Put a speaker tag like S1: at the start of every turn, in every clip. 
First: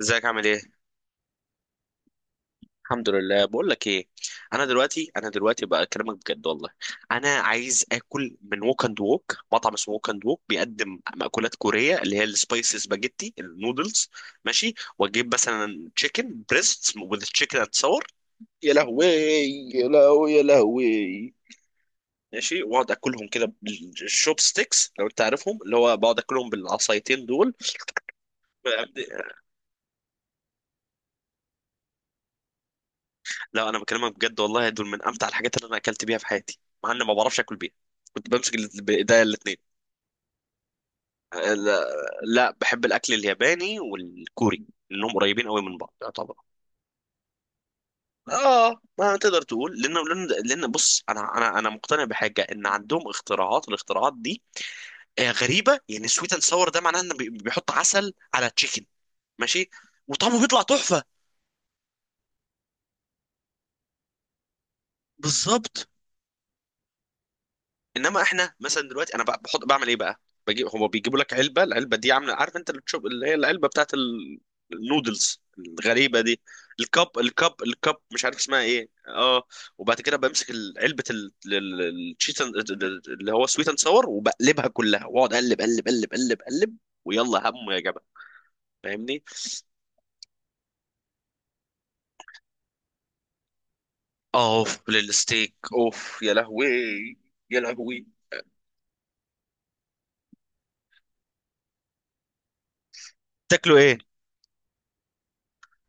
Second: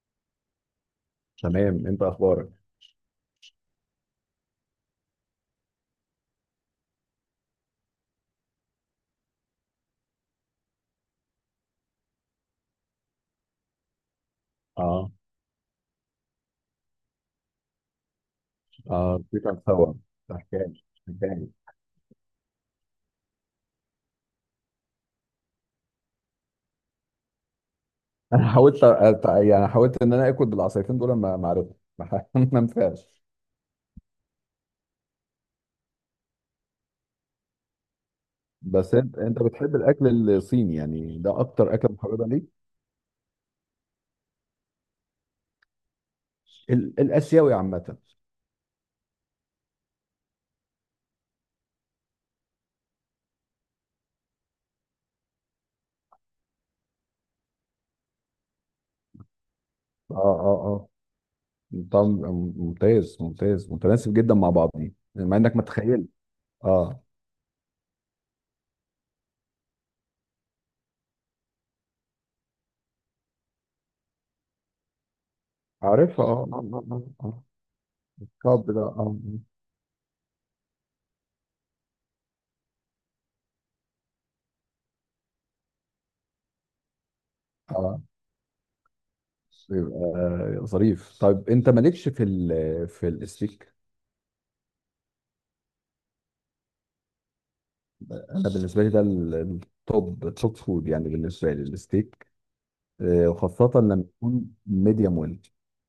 S1: ازيك؟ عامل ايه؟
S2: تمام، انت اخبارك؟
S1: الحمد لله. بقول لك ايه، انا دلوقتي بقى اكلمك بجد والله. انا عايز اكل من ووك اند ووك، مطعم اسمه ووك اند ووك، بيقدم مأكولات كوريه اللي هي السبايسي سباجيتي النودلز. ماشي،
S2: اه
S1: واجيب مثلا تشيكن بريست وذ تشيكن اند صور. يا لهوي
S2: اه كيف
S1: يا
S2: هتصور؟
S1: لهوي يا
S2: حكايه
S1: لهوي.
S2: حكايه.
S1: ماشي، واقعد اكلهم كده بالشوب ستيكس لو انت عارفهم، اللي هو بقعد اكلهم بالعصايتين دول.
S2: انا يعني حاولت ان انا اكل بالعصايتين دول، ما عرفتش. ما ما نفعش.
S1: لا، انا بكلمك بجد والله، دول من امتع الحاجات اللي انا اكلت بيها في حياتي. مع اني ما بعرفش اكل بيها. كنت بمسك
S2: بس انت
S1: بايديا
S2: انت
S1: الاثنين.
S2: بتحب الاكل الصيني؟ يعني ده اكتر
S1: لا,
S2: اكل محببه ليك؟
S1: لا، بحب الاكل الياباني والكوري لانهم قريبين قوي من بعض يعتبر.
S2: الاسيوي عامه.
S1: اه، ما تقدر تقول، لان لان لأن بص، انا مقتنع بحاجه، ان عندهم اختراعات، والاختراعات دي غريبه، يعني سويت اند ساور ده معناه انه بيحط عسل على تشيكن. ماشي،
S2: اه
S1: وطعمه
S2: اه
S1: بيطلع
S2: اه.
S1: تحفه.
S2: طب ممتاز، ممتاز، متناسب جدا مع بعضين، مع انك
S1: بالظبط.
S2: متخيل. اه.
S1: انما احنا مثلا دلوقتي انا بحط، بعمل ايه بقى؟ بجيب، هما بيجيبوا لك علبه، العلبه دي عامله، عارف انت اللي تشوف، اللي هي العلبه بتاعت النودلز الغريبه
S2: عارف،
S1: دي. الكب
S2: آه.
S1: الكب الكب مش عارف اسمها
S2: طب ده
S1: ايه،
S2: اه.
S1: اه. وبعد كده بمسك علبه الشيت اللي هو سويت اند ساور، وبقلبها كلها واقعد اقلب اقلب اقلب اقلب اقلب. ويلا هم
S2: اه،
S1: يا
S2: آه.
S1: جماعه. فاهمني؟
S2: يبقى ظريف. طيب انت مالكش في ال في الستيك؟
S1: اوف للستيك، اوف، يا لهوي يا لهوي.
S2: انا بالنسبه لي ده التوب، التوب فود يعني بالنسبه لي الستيك. آه، وخاصه
S1: تاكلوا ايه؟
S2: لما يكون ميديوم ويل.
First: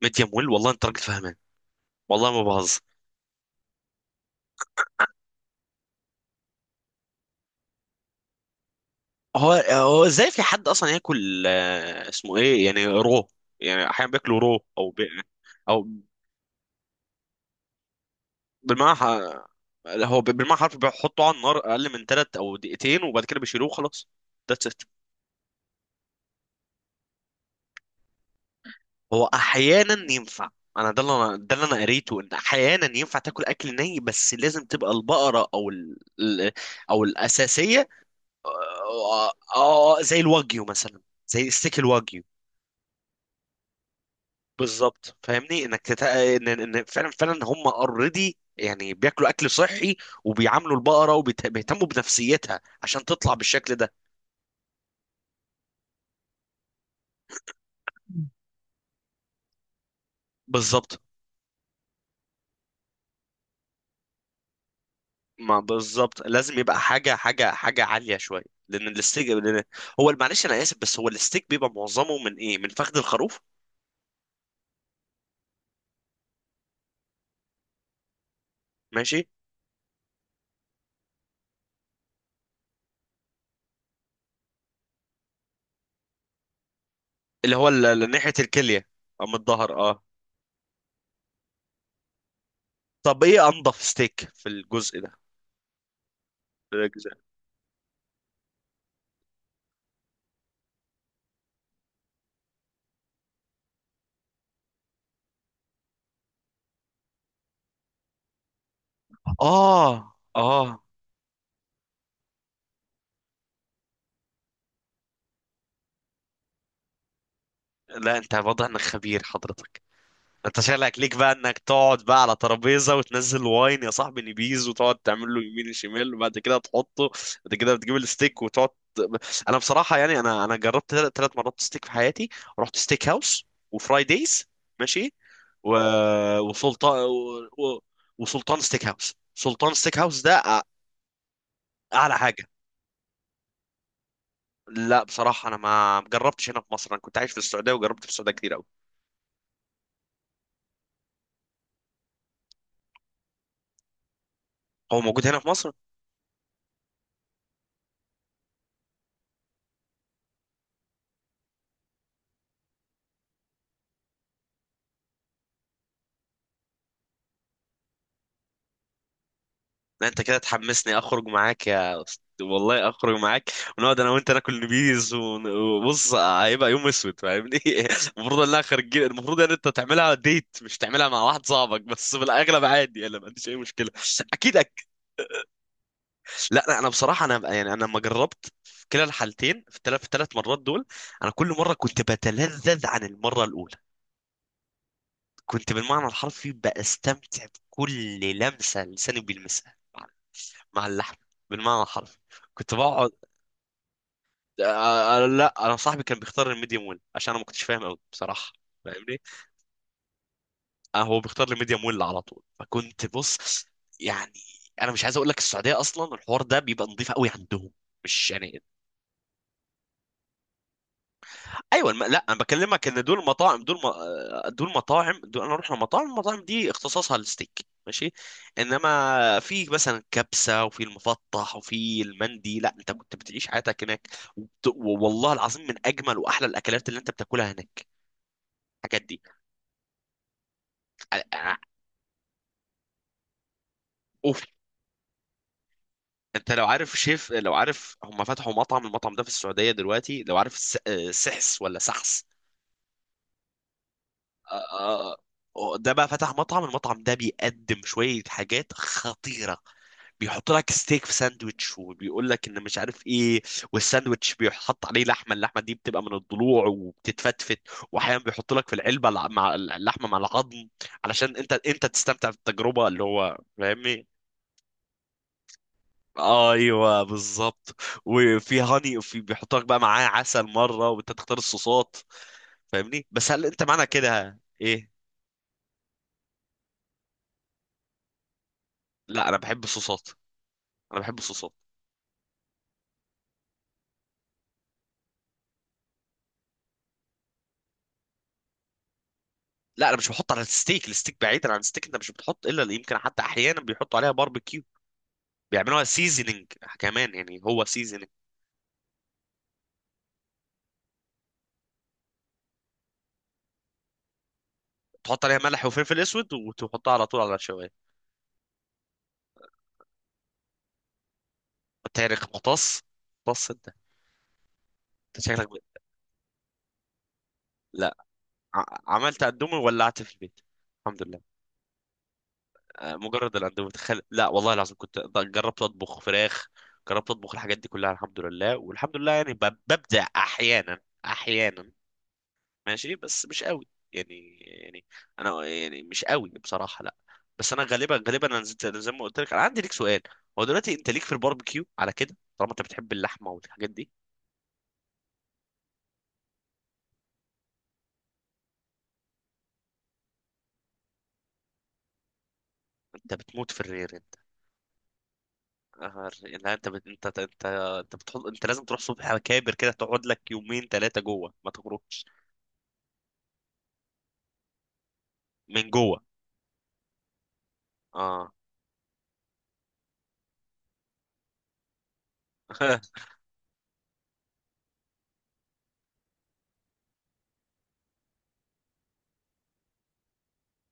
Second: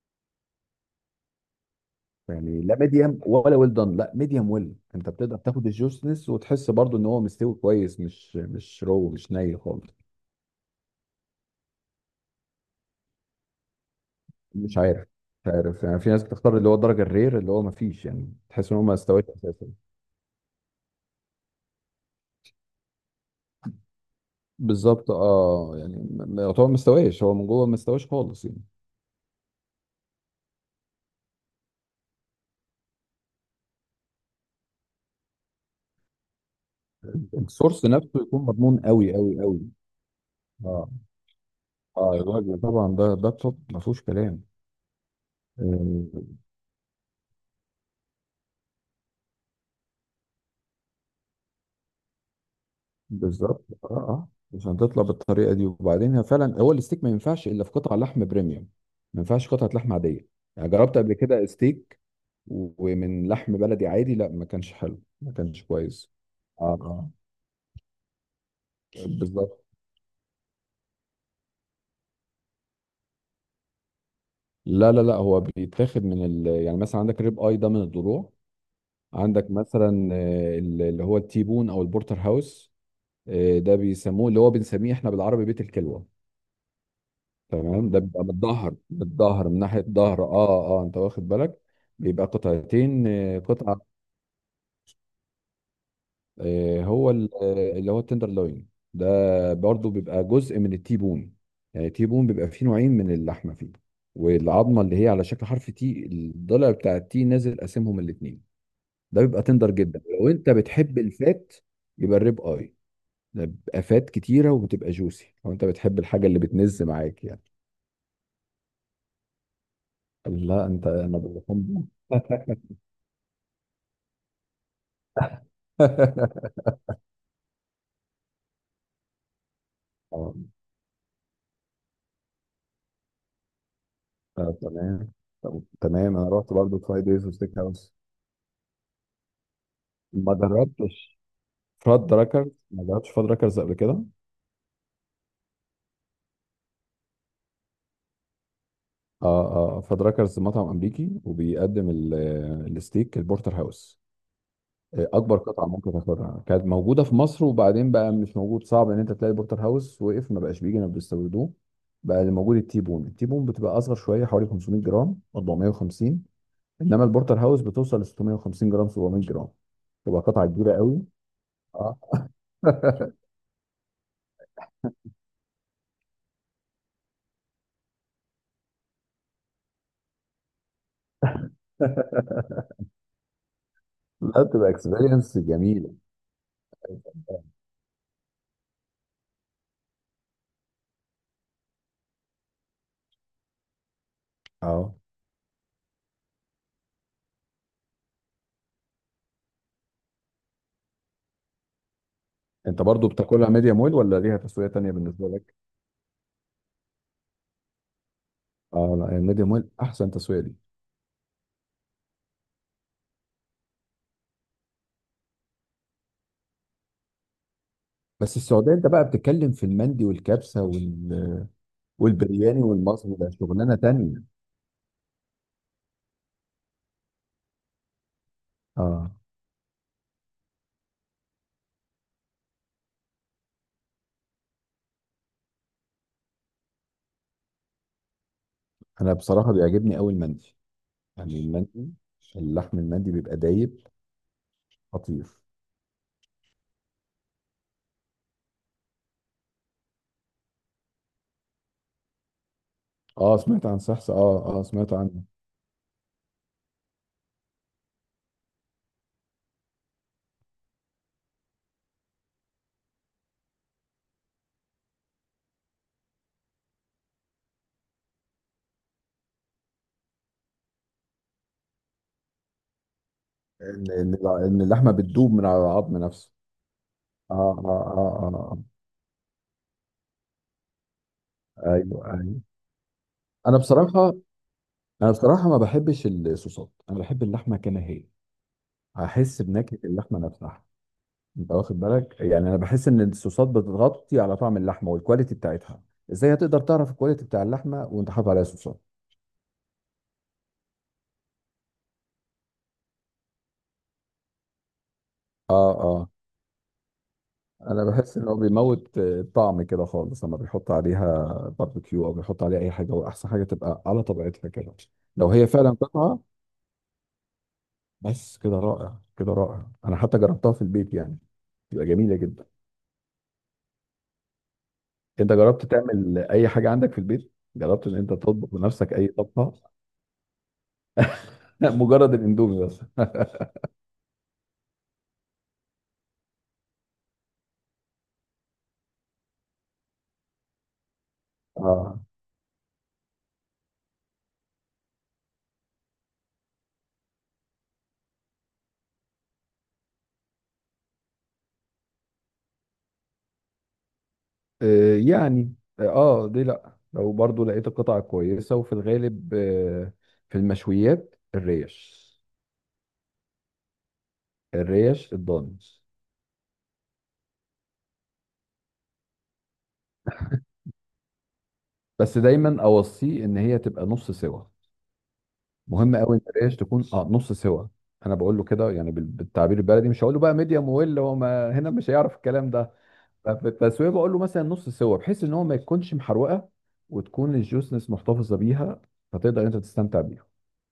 S1: ميديم ويل، والله انت راجل فاهمان، والله ما
S2: يعني لا
S1: بهزر.
S2: ميديوم ولا ويل دان، لا ميديوم ويل. انت بتقدر تاخد الجوسنس وتحس برضو ان هو مستوي كويس، مش رو، مش
S1: هو
S2: ني خالص.
S1: هو ازاي في حد اصلا ياكل، اسمه ايه يعني، رو؟ يعني احيانا بياكلوا رو
S2: مش
S1: او بي.
S2: عارف مش عارف.
S1: او
S2: يعني في ناس بتختار اللي هو الدرجه الرير، اللي هو ما فيش يعني، تحس ان هو ما
S1: بالمعنى
S2: استواش
S1: ح-
S2: اساسا.
S1: هو بالمعنى حرف بيحطوا على النار اقل من ثلاث او دقيقتين وبعد كده بيشيلوه وخلاص. ذاتس ات.
S2: بالظبط. اه يعني يعتبر ما استواش هو من جوه، ما استواش خالص يعني.
S1: هو احيانا ينفع. انا ده اللي انا، ده اللي انا قريته ان احيانا ينفع تاكل اكل ني، بس لازم تبقى البقره او او
S2: السورس
S1: الاساسيه.
S2: نفسه يكون مضمون، قوي
S1: آه،
S2: قوي
S1: آه،
S2: قوي.
S1: آه، زي الواجيو
S2: اه
S1: مثلا، زي ستيك
S2: اه.
S1: الواجيو.
S2: الوجبه طبعا ده، ده التوب ما فيهوش كلام.
S1: بالظبط، فاهمني انك
S2: آه،
S1: ان فعلا فعلا هم اوريدي يعني، بياكلوا اكل صحي. وبيعاملوا البقره وبيهتموا بنفسيتها عشان تطلع
S2: بالظبط.
S1: بالشكل
S2: اه
S1: ده.
S2: اه، عشان تطلع بالطريقه دي. وبعدين هي فعلا، هو الستيك ما ينفعش الا في قطع لحم بريميوم، ما ينفعش قطعه لحم عاديه. يعني جربت
S1: بالظبط.
S2: قبل كده ستيك ومن لحم بلدي عادي، لا ما كانش حلو، ما
S1: ما
S2: كانش كويس.
S1: بالظبط، لازم
S2: اه
S1: يبقى
S2: اه.
S1: حاجه حاجه عاليه شويه. لان الستيك، لأن،
S2: بالظبط.
S1: هو معلش انا اسف، بس هو الستيك بيبقى معظمه من ايه، من فخذ الخروف.
S2: لا لا لا، هو بيتاخد من ال... يعني مثلا عندك الريب اي، ده من الضلوع.
S1: ماشي،
S2: عندك مثلا آه، اللي هو التيبون او البورتر هاوس. آه، ده بيسموه اللي هو بنسميه احنا بالعربي بيت الكلوه.
S1: اللي هو
S2: تمام. ده بيبقى
S1: ناحيه
S2: بالظهر،
S1: الكليه، او من
S2: بالظهر من
S1: الظهر،
S2: ناحية
S1: اه.
S2: الظهر، اه اه انت واخد بالك. بيبقى قطعتين،
S1: طب
S2: آه،
S1: ايه انضف
S2: قطعة
S1: ستيك في الجزء ده، في
S2: آه، هو
S1: الجزء؟
S2: آه، اللي هو التندر لوين. ده برضو بيبقى جزء من التيبون. يعني التيبون بيبقى فيه نوعين من اللحمة فيه، والعظمة اللي هي على شكل حرف تي، الضلع بتاع التي نازل قاسمهم الاتنين. ده بيبقى تندر جدا.
S1: اه
S2: لو انت
S1: اه.
S2: بتحب الفات يبقى الريب اي، ده بيبقى فات كتيرة وبتبقى جوسي، لو انت بتحب الحاجة اللي بتنز معاك يعني.
S1: لا، انت واضح انك خبير حضرتك. انت
S2: لا
S1: شغلك ليك
S2: انا
S1: بقى انك
S2: باللحوم.
S1: تقعد بقى على ترابيزه وتنزل واين يا صاحبي نبيز وتقعد تعمل له يمين شمال وبعد كده تحطه. بعد كده بتجيب الستيك وتقعد. انا بصراحه يعني،
S2: اه،
S1: انا جربت 3 مرات ستيك في حياتي. رحت ستيك هاوس وفرايديز.
S2: آه، تمام.
S1: ماشي. و...
S2: تمام انا رحت برضو
S1: وسلطان
S2: فايف دايز
S1: و...
S2: وستيك
S1: و...
S2: هاوس.
S1: وسلطان ستيك هاوس، سلطان ستيك هاوس
S2: ما
S1: ده
S2: جربتش فاد
S1: اعلى حاجه.
S2: راكرز، ما جربتش فاد راكرز قبل كده.
S1: لا بصراحه، انا ما جربتش هنا في مصر، انا كنت عايش في السعوديه وجربت في السعوديه كتير قوي.
S2: اه اه، فاد راكرز مطعم امريكي وبيقدم آه، الستيك البورتر هاوس.
S1: هو
S2: آه،
S1: موجود
S2: اكبر
S1: هنا في
S2: قطعه
S1: مصر؟
S2: ممكن تاخدها كانت موجوده في مصر، وبعدين بقى مش موجود، صعب ان انت تلاقي البورتر هاوس، وقف ما بقاش بيجي، ما بيستوردوه. بقى اللي موجود التيبون، التيبون بتبقى اصغر شويه، حوالي 500 جرام، 450. انما البورتر هاوس بتوصل ل 650 جرام، 700 جرام.
S1: لا،
S2: تبقى
S1: انت كده
S2: قطعه كبيره
S1: تحمسني
S2: قوي.
S1: اخرج معاك
S2: اه.
S1: يا والله اخرج معاك. ونقعد انا وانت ناكل بيز وبص، هيبقى يوم اسود، فاهمني؟ المفروض انها خارجين، المفروض ان انت تعملها ديت، مش تعملها مع واحد صاحبك، بس في الاغلب عادي، انا ما عنديش اي مشكله.
S2: لا،
S1: اكيد
S2: بتبقى اكسبيرينس جميله.
S1: لا لا، انا بصراحه، انا يعني انا لما جربت في كلا الحالتين، في في الثلاث مرات دول، انا كل مره كنت بتلذذ عن المره الاولى.
S2: اه
S1: كنت بالمعنى الحرفي بستمتع بكل لمسه لساني بيلمسها مع مع اللحم، بالمعنى الحرفي. كنت
S2: انت برضو
S1: بقعد.
S2: بتاكلها ميديم ويل ولا ليها
S1: آه،
S2: تسويه تانية بالنسبه
S1: لا،
S2: لك؟
S1: انا صاحبي كان بيختار الميديوم ويل عشان انا ما كنتش فاهم قوي بصراحه.
S2: اه لا،
S1: فاهمني؟
S2: الميديم ويل احسن تسويه دي.
S1: هو بيختار الميديوم ويل على طول، فكنت بص. يعني انا مش عايز اقول لك، السعوديه اصلا الحوار ده بيبقى نظيف قوي عندهم، مش
S2: بس
S1: يعني.
S2: السعوديه انت بقى بتتكلم في المندي والكبسه وال...
S1: ايوه، لا، انا
S2: والبرياني
S1: بكلمك ان
S2: والمصري،
S1: دول
S2: ده
S1: مطاعم،
S2: شغلانه
S1: دول م...
S2: تانية.
S1: آه، دول مطاعم، دول انا اروح لمطاعم، المطاعم دي اختصاصها الستيك. ماشي.
S2: اه.
S1: انما في مثلا كبسه وفي المفطح وفي المندي، لا، انت كنت بتعيش حياتك هناك. والله العظيم من اجمل واحلى الاكلات اللي انت بتاكلها هناك الحاجات
S2: انا
S1: دي.
S2: بصراحه بيعجبني قوي المندي، يعني المندي، اللحم المندي بيبقى دايب،
S1: اوف.
S2: خطير.
S1: انت لو عارف شيف، لو عارف هم فتحوا مطعم، المطعم ده في السعوديه دلوقتي، لو عارف سحس، ولا سحس؟
S2: اه، سمعت عن سحسه، اه
S1: آه،
S2: اه سمعت
S1: آه،
S2: عنه.
S1: ده بقى فتح مطعم، المطعم ده بيقدم شويه حاجات خطيره. بيحط لك ستيك في ساندوتش وبيقول لك ان مش عارف ايه. والساندوتش بيحط عليه لحمه، اللحمه دي بتبقى من الضلوع وبتتفتفت. واحيانا بيحط لك في العلبه مع اللحمه مع العظم، علشان انت تستمتع بالتجربه، اللي هو
S2: ان
S1: فاهمني.
S2: ان إن اللحمه بتدوب من على العظم نفسه.
S1: ايوه
S2: اه
S1: بالظبط.
S2: اه
S1: وفي
S2: اه
S1: هاني، وفي بيحط لك بقى معاه عسل مره، وانت تختار
S2: اه آه.
S1: الصوصات،
S2: ايوه ايوه.
S1: فاهمني؟ بس هل
S2: انا
S1: انت معنى
S2: بصراحه
S1: كده ايه؟
S2: انا بصراحه ما بحبش الصوصات، انا بحب اللحمه كما هي،
S1: لا، انا
S2: هحس
S1: بحب
S2: بنكهه
S1: الصوصات،
S2: اللحمه نفسها.
S1: انا بحب الصوصات.
S2: انت واخد بالك؟ يعني انا بحس ان الصوصات بتغطي على طعم اللحمه والكواليتي بتاعتها. ازاي هتقدر تعرف الكواليتي بتاع اللحمه وانت حاطط عليها صوصات؟
S1: لا، انا مش بحط على الستيك، الستيك بعيدا عن الستيك انت مش بتحط، الا اللي يمكن حتى احيانا بيحطوا عليها باربيكيو،
S2: اه
S1: بيعملوها
S2: اه.
S1: سيزنينج كمان، يعني هو
S2: انا
S1: سيزنينج.
S2: بحس ان هو بيموت آه، الطعم كده خالص لما بيحط عليها باربيكيو او بيحط عليها اي حاجه. واحسن حاجه تبقى على طبيعتها كده،
S1: تحط
S2: لو
S1: عليها
S2: هي
S1: ملح
S2: فعلا
S1: وفلفل
S2: قطعه.
S1: اسود وتحطها على طول على الشوايه.
S2: بس كده رائع، كده رائع. انا حتى جربتها في البيت يعني، بتبقى
S1: انت يا
S2: جميله
S1: ريخ
S2: جدا.
S1: مقص، مقص انت، انت
S2: انت
S1: شكلك
S2: جربت تعمل اي حاجه عندك في البيت؟ جربت ان
S1: لا.
S2: انت تطبخ
S1: ع-
S2: بنفسك اي
S1: عملت
S2: طبخه؟
S1: قدومي وولعت في البيت، الحمد لله.
S2: لا، مجرد الاندومي بس.
S1: مجرد الاندومي، تخيل. لا والله العظيم كنت جربت اطبخ فراخ، جربت اطبخ الحاجات دي كلها، الحمد لله. والحمد لله يعني ببدع احيانا، احيانا.
S2: اه،
S1: ماشي بس مش قوي، يعني انا يعني مش قوي بصراحه، لا. بس انا غالبا غالبا انا زي ما قلت لك. انا عندي ليك سؤال. هو دلوقتي انت ليك في الباربيكيو على كده، طالما انت بتحب اللحمه والحاجات دي؟
S2: آه، يعني اه دي، لا لو برضو لقيت القطعة كويسة وفي الغالب آه، في المشويات الريش،
S1: انت بتموت في الرير انت.
S2: الريش الضاني.
S1: لا، انت انت بتحط، انت لازم تروح صبح على كابر كده، تقعد لك يومين ثلاثه جوه ما تخرجش.
S2: بس دايما اوصيه ان هي تبقى نص سوا،
S1: من
S2: مهم
S1: جوه،
S2: قوي ان الريش تكون اه نص سوا. انا
S1: اه.
S2: بقول له كده يعني بالتعبير البلدي، مش هقول له بقى ميديم ويل، هو ما هنا مش هيعرف الكلام ده. ففي التسويه بقول له مثلا نص سوا، بحيث ان هو ما يكونش محروقه وتكون الجوسنس محتفظه بيها فتقدر انت تستمتع بيها.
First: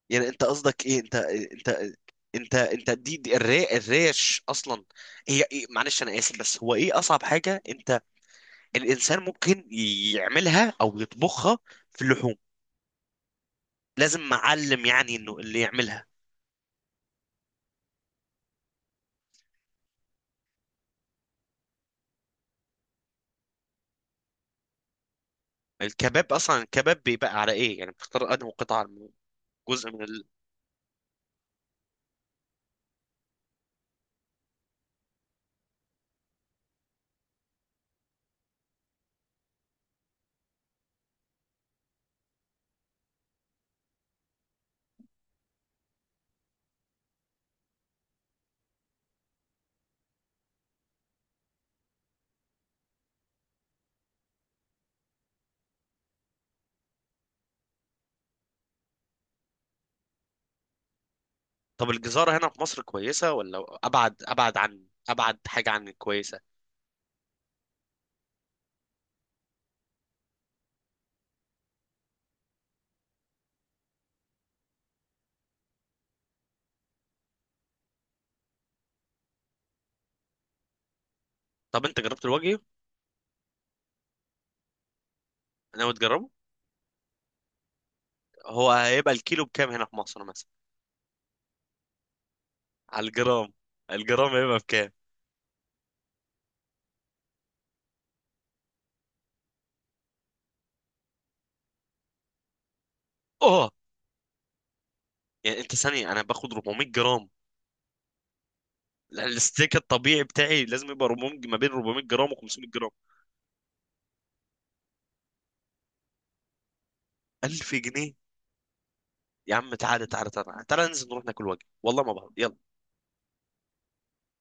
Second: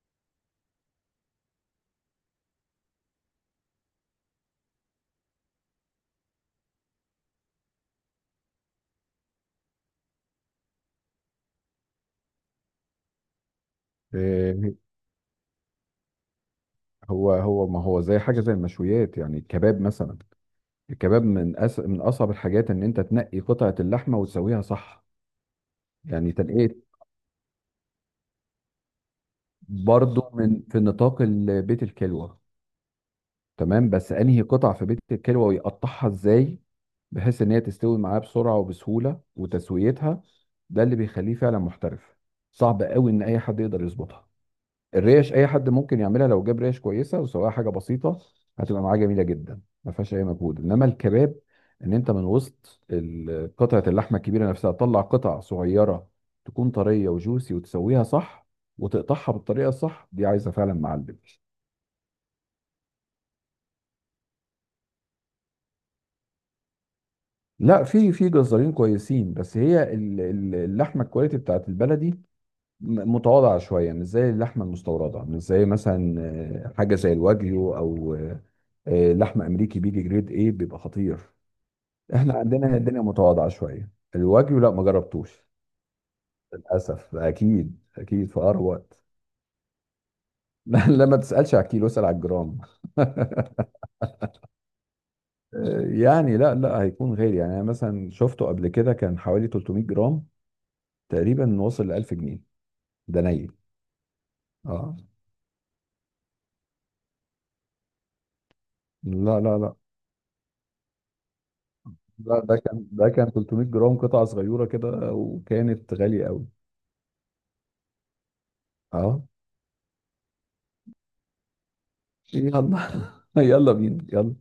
S1: يعني انت قصدك ايه؟ انت دي, دي الريش اصلا، هي ايه؟ معلش انا اسف، بس هو ايه اصعب حاجه انت، الانسان ممكن يعملها او يطبخها في اللحوم، لازم
S2: إيه،
S1: معلم يعني انه اللي يعملها؟
S2: هو ما هو زي حاجه زي المشويات يعني، الكباب مثلا. الكباب من من اصعب الحاجات ان انت تنقي قطعه اللحمه وتسويها صح. يعني
S1: الكباب اصلا،
S2: تنقيه
S1: الكباب بيبقى على ايه يعني، بتختار انه قطعه من، جزء من
S2: برضه من، في نطاق بيت الكلوه. تمام، بس انهي قطع في بيت الكلوة ويقطعها ازاي بحيث ان هي تستوي معاه بسرعة وبسهولة وتسويتها. ده اللي بيخليه فعلا محترف. صعب قوي ان اي حد يقدر يظبطها. الريش اي حد ممكن يعملها، لو جاب ريش كويسة وسواها حاجة بسيطة هتبقى معاه جميلة جدا، ما فيهاش اي مجهود. انما الكباب، ان انت من وسط قطعة اللحمة الكبيرة نفسها تطلع قطع صغيرة تكون طرية وجوسي وتسويها صح، وتقطعها بالطريقة الصح، دي عايزة فعلا معلم.
S1: طب الجزاره هنا في مصر كويسه ولا ابعد، ابعد عن ابعد حاجه عن الكويسه؟
S2: لا، في في جزارين كويسين، بس هي اللحمه الكواليتي بتاعت البلدي متواضعه شويه، مش زي اللحمه المستورده، مش زي مثلا آه، حاجه زي الواجيو او آه، آه، لحم امريكي بيجي جريد ايه، بيبقى خطير.
S1: طب انت جربت
S2: احنا
S1: الوجه؟
S2: عندنا هنا الدنيا متواضعه شويه. الواجيو لا ما جربتوش،
S1: ناوي تجربه؟
S2: للاسف. اكيد اكيد في اقرب
S1: هو
S2: وقت.
S1: هيبقى الكيلو بكام هنا في مصر مثلا؟
S2: لا لا، ما تسالش على الكيلو، اسال على الجرام.
S1: على الجرام، الجرام هيبقى بكام؟
S2: آه، يعني لا لا هيكون غالي. يعني انا مثلا شفته قبل كده، كان حوالي 300 جرام تقريبا، وصل ل 1000 جنيه. ده ني.
S1: اه،
S2: اه.
S1: يعني انت ثانيه، انا باخد 400 جرام. لا،
S2: لا لا
S1: الستيك
S2: لا،
S1: الطبيعي بتاعي لازم يبقى 400، ما بين 400 جرام و
S2: ده، ده
S1: 500
S2: كان،
S1: جرام.
S2: ده كان 300 جرام قطعة صغيرة كده، وكانت غالية قوي.
S1: 1000 جنيه.
S2: اه.
S1: يا عم تعالى تعالى تعالى تعالى، ننزل نروح ناكل وجبه، والله ما بعرف. يلا.
S2: يلا. يلا بينا، يلا.